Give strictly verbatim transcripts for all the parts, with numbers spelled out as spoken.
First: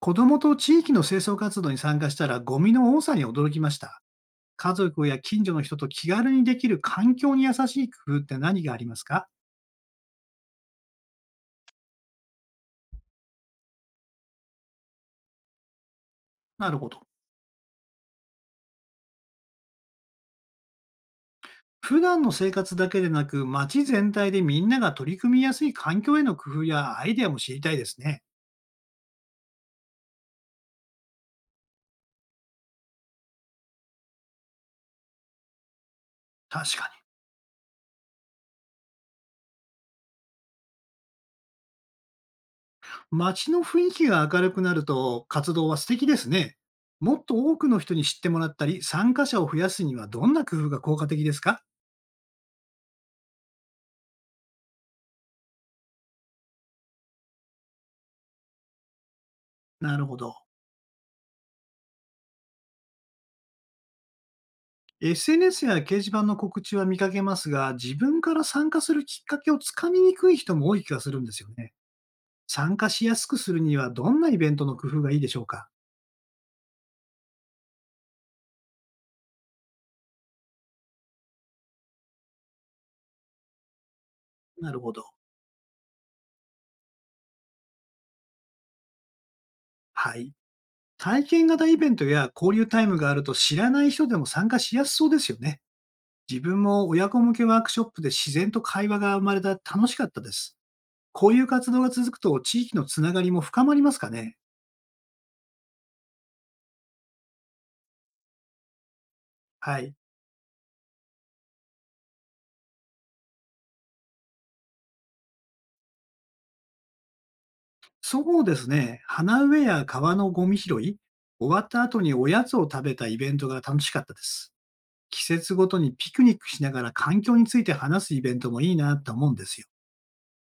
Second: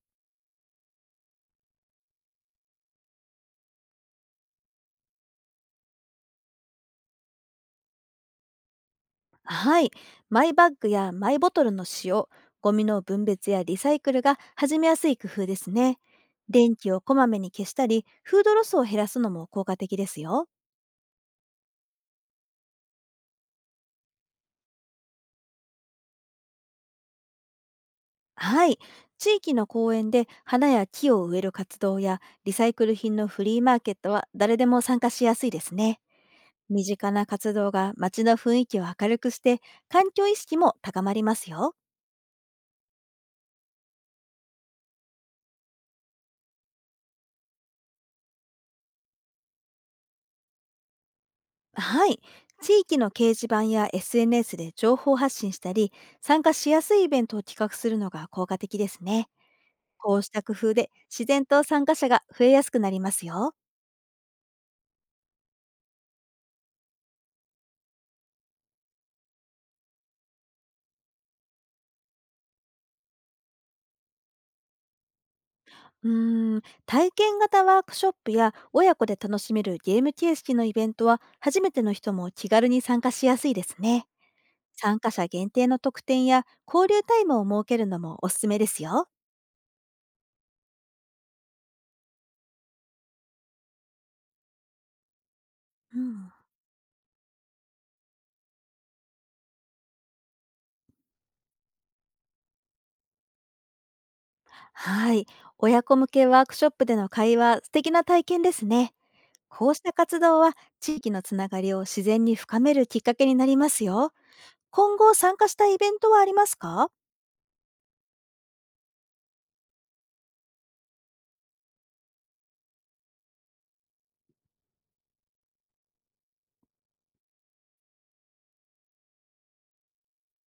子どもと地域の清掃活動に参加したらゴミの多さに驚きました。家族や近所の人と気軽にできる環境に優しい工夫って何がありますか？はい。マイバッグやマイボトルの使用、ゴミの分別やリサイクルが始めやすい工夫ですね。な電るほ気をど。こまめに消したり、フードロスを減らすのも効果的ですよ。普段の生活だけでなく、街全体でみんなが取り組みやすい環境への工夫やアイデアも知りたいですね。はい。地域の公園で花や木を植える活動やリサイクル品のフリーマーケットは誰でも参加しやすいですね。確身か近な活動が街の雰囲気を明るくして、環境意識も高まりますよ。に。街の雰囲気が明るくなると活動は素敵ですね。もっと多くの人に知ってもらったり、参加者を増やすにはどんな工夫が効果的ですか？はい。地域の掲示板や エスエヌエス で情報発信したり、参加しやすいイベントを企画するのが効果的ですね。なるこほうしど。た工夫で自然と参加者が増えやすくなりますよ。エスエヌエス や掲示板の告知は見かけますが、自分から参加するきっかけをつかみにくい人も多い気がするんですよね。参加しやすくするには、どんなイベントの工夫がいいでしょうか？うーん、体験型ワークショップや親子で楽しめるゲーム形式のイベントは初めての人も気軽に参加しやすいですね。なるほ参ど。加者限定の特典や交流タイムを設けるのもおすすめですよ。はい。体験型イベントや交流タイムがあると知らない人でも参加しやすそうですよね。うん、自分も親子向けワークショップで自然と会話が生まれた楽しかったです。こういう活動が続くと地域のつながりも深まりますかね？はい。親子向けワークショップでの会話、素敵な体験ですね。こうはしたい。活動は地域のつながりを自然に深めるきっかけになりますよ。今後参加したいイベントはありますか？そうですね。花植えや川のゴミ拾い、終わった後におやつを食べたイベントが楽しかったです。季節ごとにピクニックしながら環境について話すイベントもいいなと思うんですよ。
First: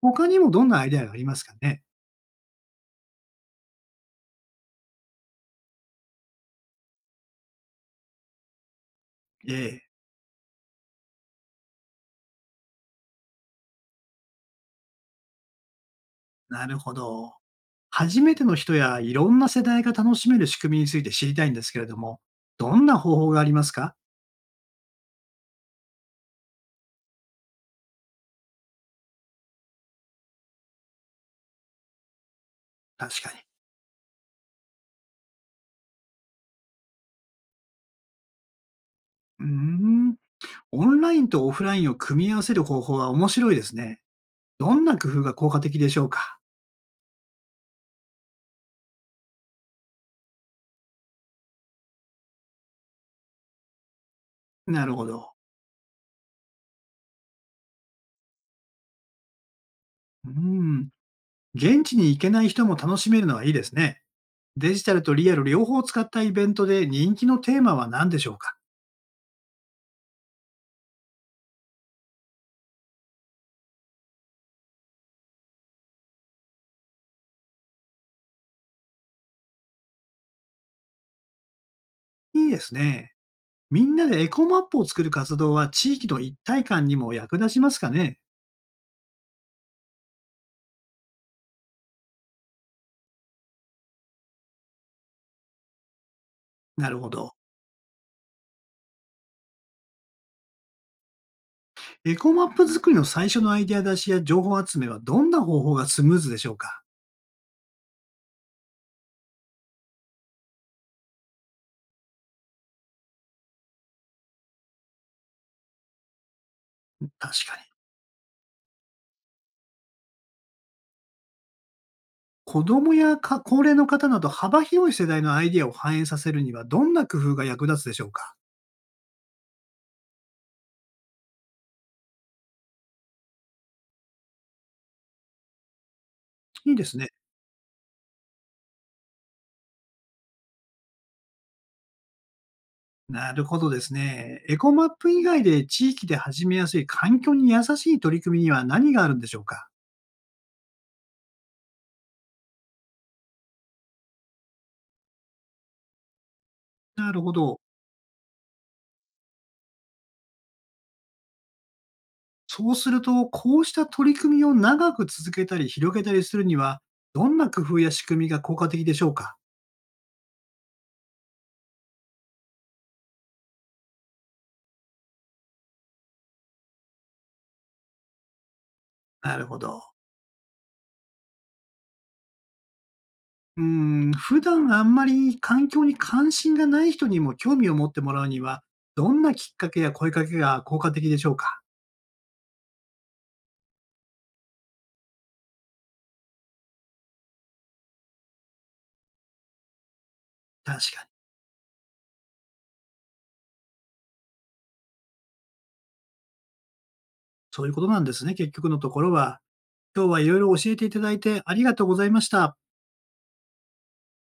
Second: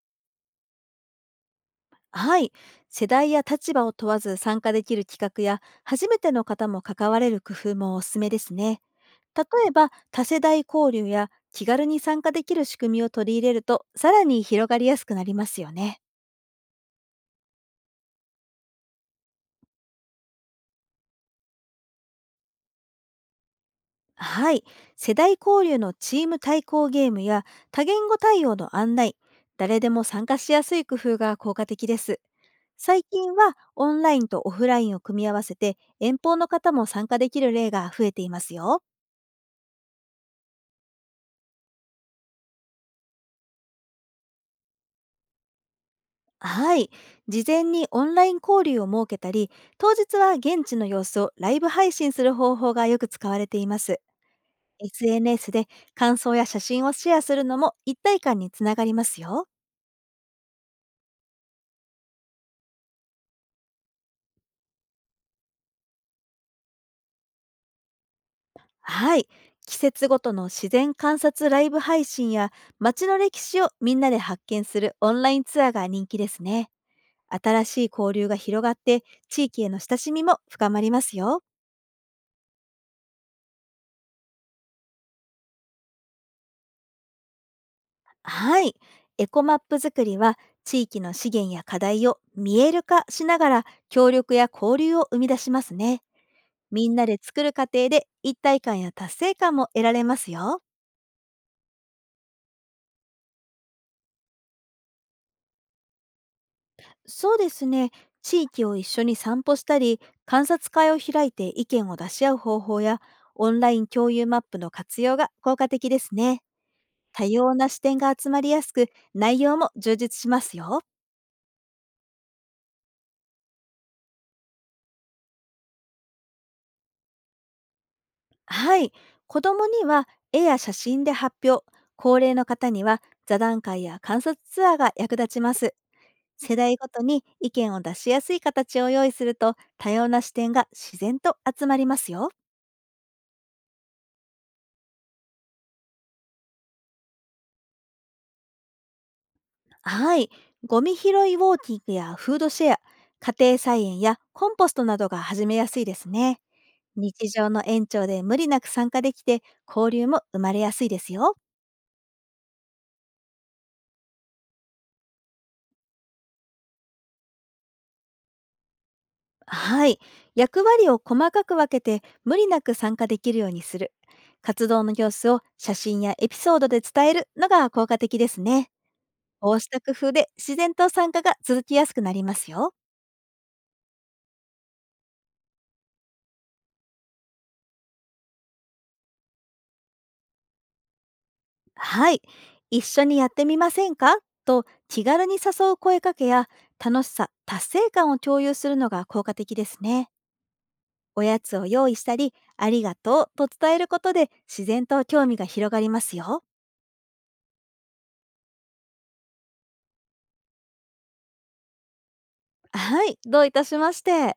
他にもどんなアイデアがありますかね？はい。世代や立場を問わず参加できる企画や、初めての方も関われる工夫もおすすめですね。例えええ、ば、多世代交流や気軽に参加できる仕組みを取り入れると、さらに広がりやすくなりますよね。なるほど。初めての人やいろんな世代が楽しめる仕組みについて知りたいんですけれども、どんな方法がありますか？はい。世代交流のチーム対抗ゲームや多言語対応の案内、誰でも参加しやすい工夫が効果的です。最確か近に。はオンラインとオフラインを組み合わせて遠方の方も参加できる例が増えていますよ。うーん。オンラインとオフラインを組み合わせる方法は面白いですね。どんな工夫が効果的でしょうか？はい。事前にオンライン交流を設けたり、当日は現地の様子をライブ配信する方法がよく使われています。なるほど。エスエヌエス で感想や写真をシェアするのも一体感につながりますよ。うん、現地に行けない人も楽しめるのはいいですね。デジタルとリアル両方を使ったイベントで人気のテーマは何でしょうか？はい。季節ごとの自然観察ライブ配信や街の歴史をみんなで発見するオンラインツアーが人気ですね。新しい交流が広がって、地域への親しみも深まりますよ。いいですね。みんなでエコマップを作る活動は地域の一体感にも役立ちますかね？はい。エコマップ作りは地域の資源や課題を見える化しながら協力や交流を生み出しますね。みなんるなほでど。作る過程で一体感や達成感も得られますよ。エコマップ作りの最初のアイデア出しや情報集めはどんな方法がスムーズでしょうか？そうですね。地域を一緒に散歩したり、観察会を開いて意見を出し合う方法や、オンライン共有マップの活用が効果的ですね。多確様かなに。視点が集まりやすく、内容も充実しますよ。子供やか高齢の方など幅広い世代のアイデアを反映させるにはどんな工夫が役立つでしょうか？はい。子供には絵や写真で発表、高齢の方には座談会や観察ツアーが役立ちます。世いい代でごすとね。に意見を出しやすい形を用意すると、多様な視点が自然と集まりますよ。なるほどですね。エコマップ以外で地域で始めやすい環境に優しい取り組みには何があるんでしょうか？はい。ゴミ拾いウォーキングやフードシェア、家庭菜園やコンポストなどが始めやすいですね。なる日ほ常ど。の延長で無理なく参加できて、交流も生まれやすいですよ。そうすると、こうした取り組みを長く続けたり広げたりするには、どんな工夫や仕組みが効果的でしょうか？はい。役割を細かく分けて無理なく参加できるようにする。活動の様子を写真やエピソードで伝えるのが効果的ですね。なるこほうしど。た工夫で自然と参加が続きやすくなりますよ。うーん、普段あんまり環境に関心がない人にも興味を持ってもらうには、どんなきっかけや声かけが効果的でしょうか？はい、一緒にやってみませんかと気軽に誘う声かけや、楽しさ、達成感を共有するのが効果的ですね。確かに。おやつを用意したり、ありがとうと伝えることで自然と興味が広がりますよ。そういうことなんですね、結局のところは。今日はいろいろ教えていただいてありがとうございました。はい、どういたしまして。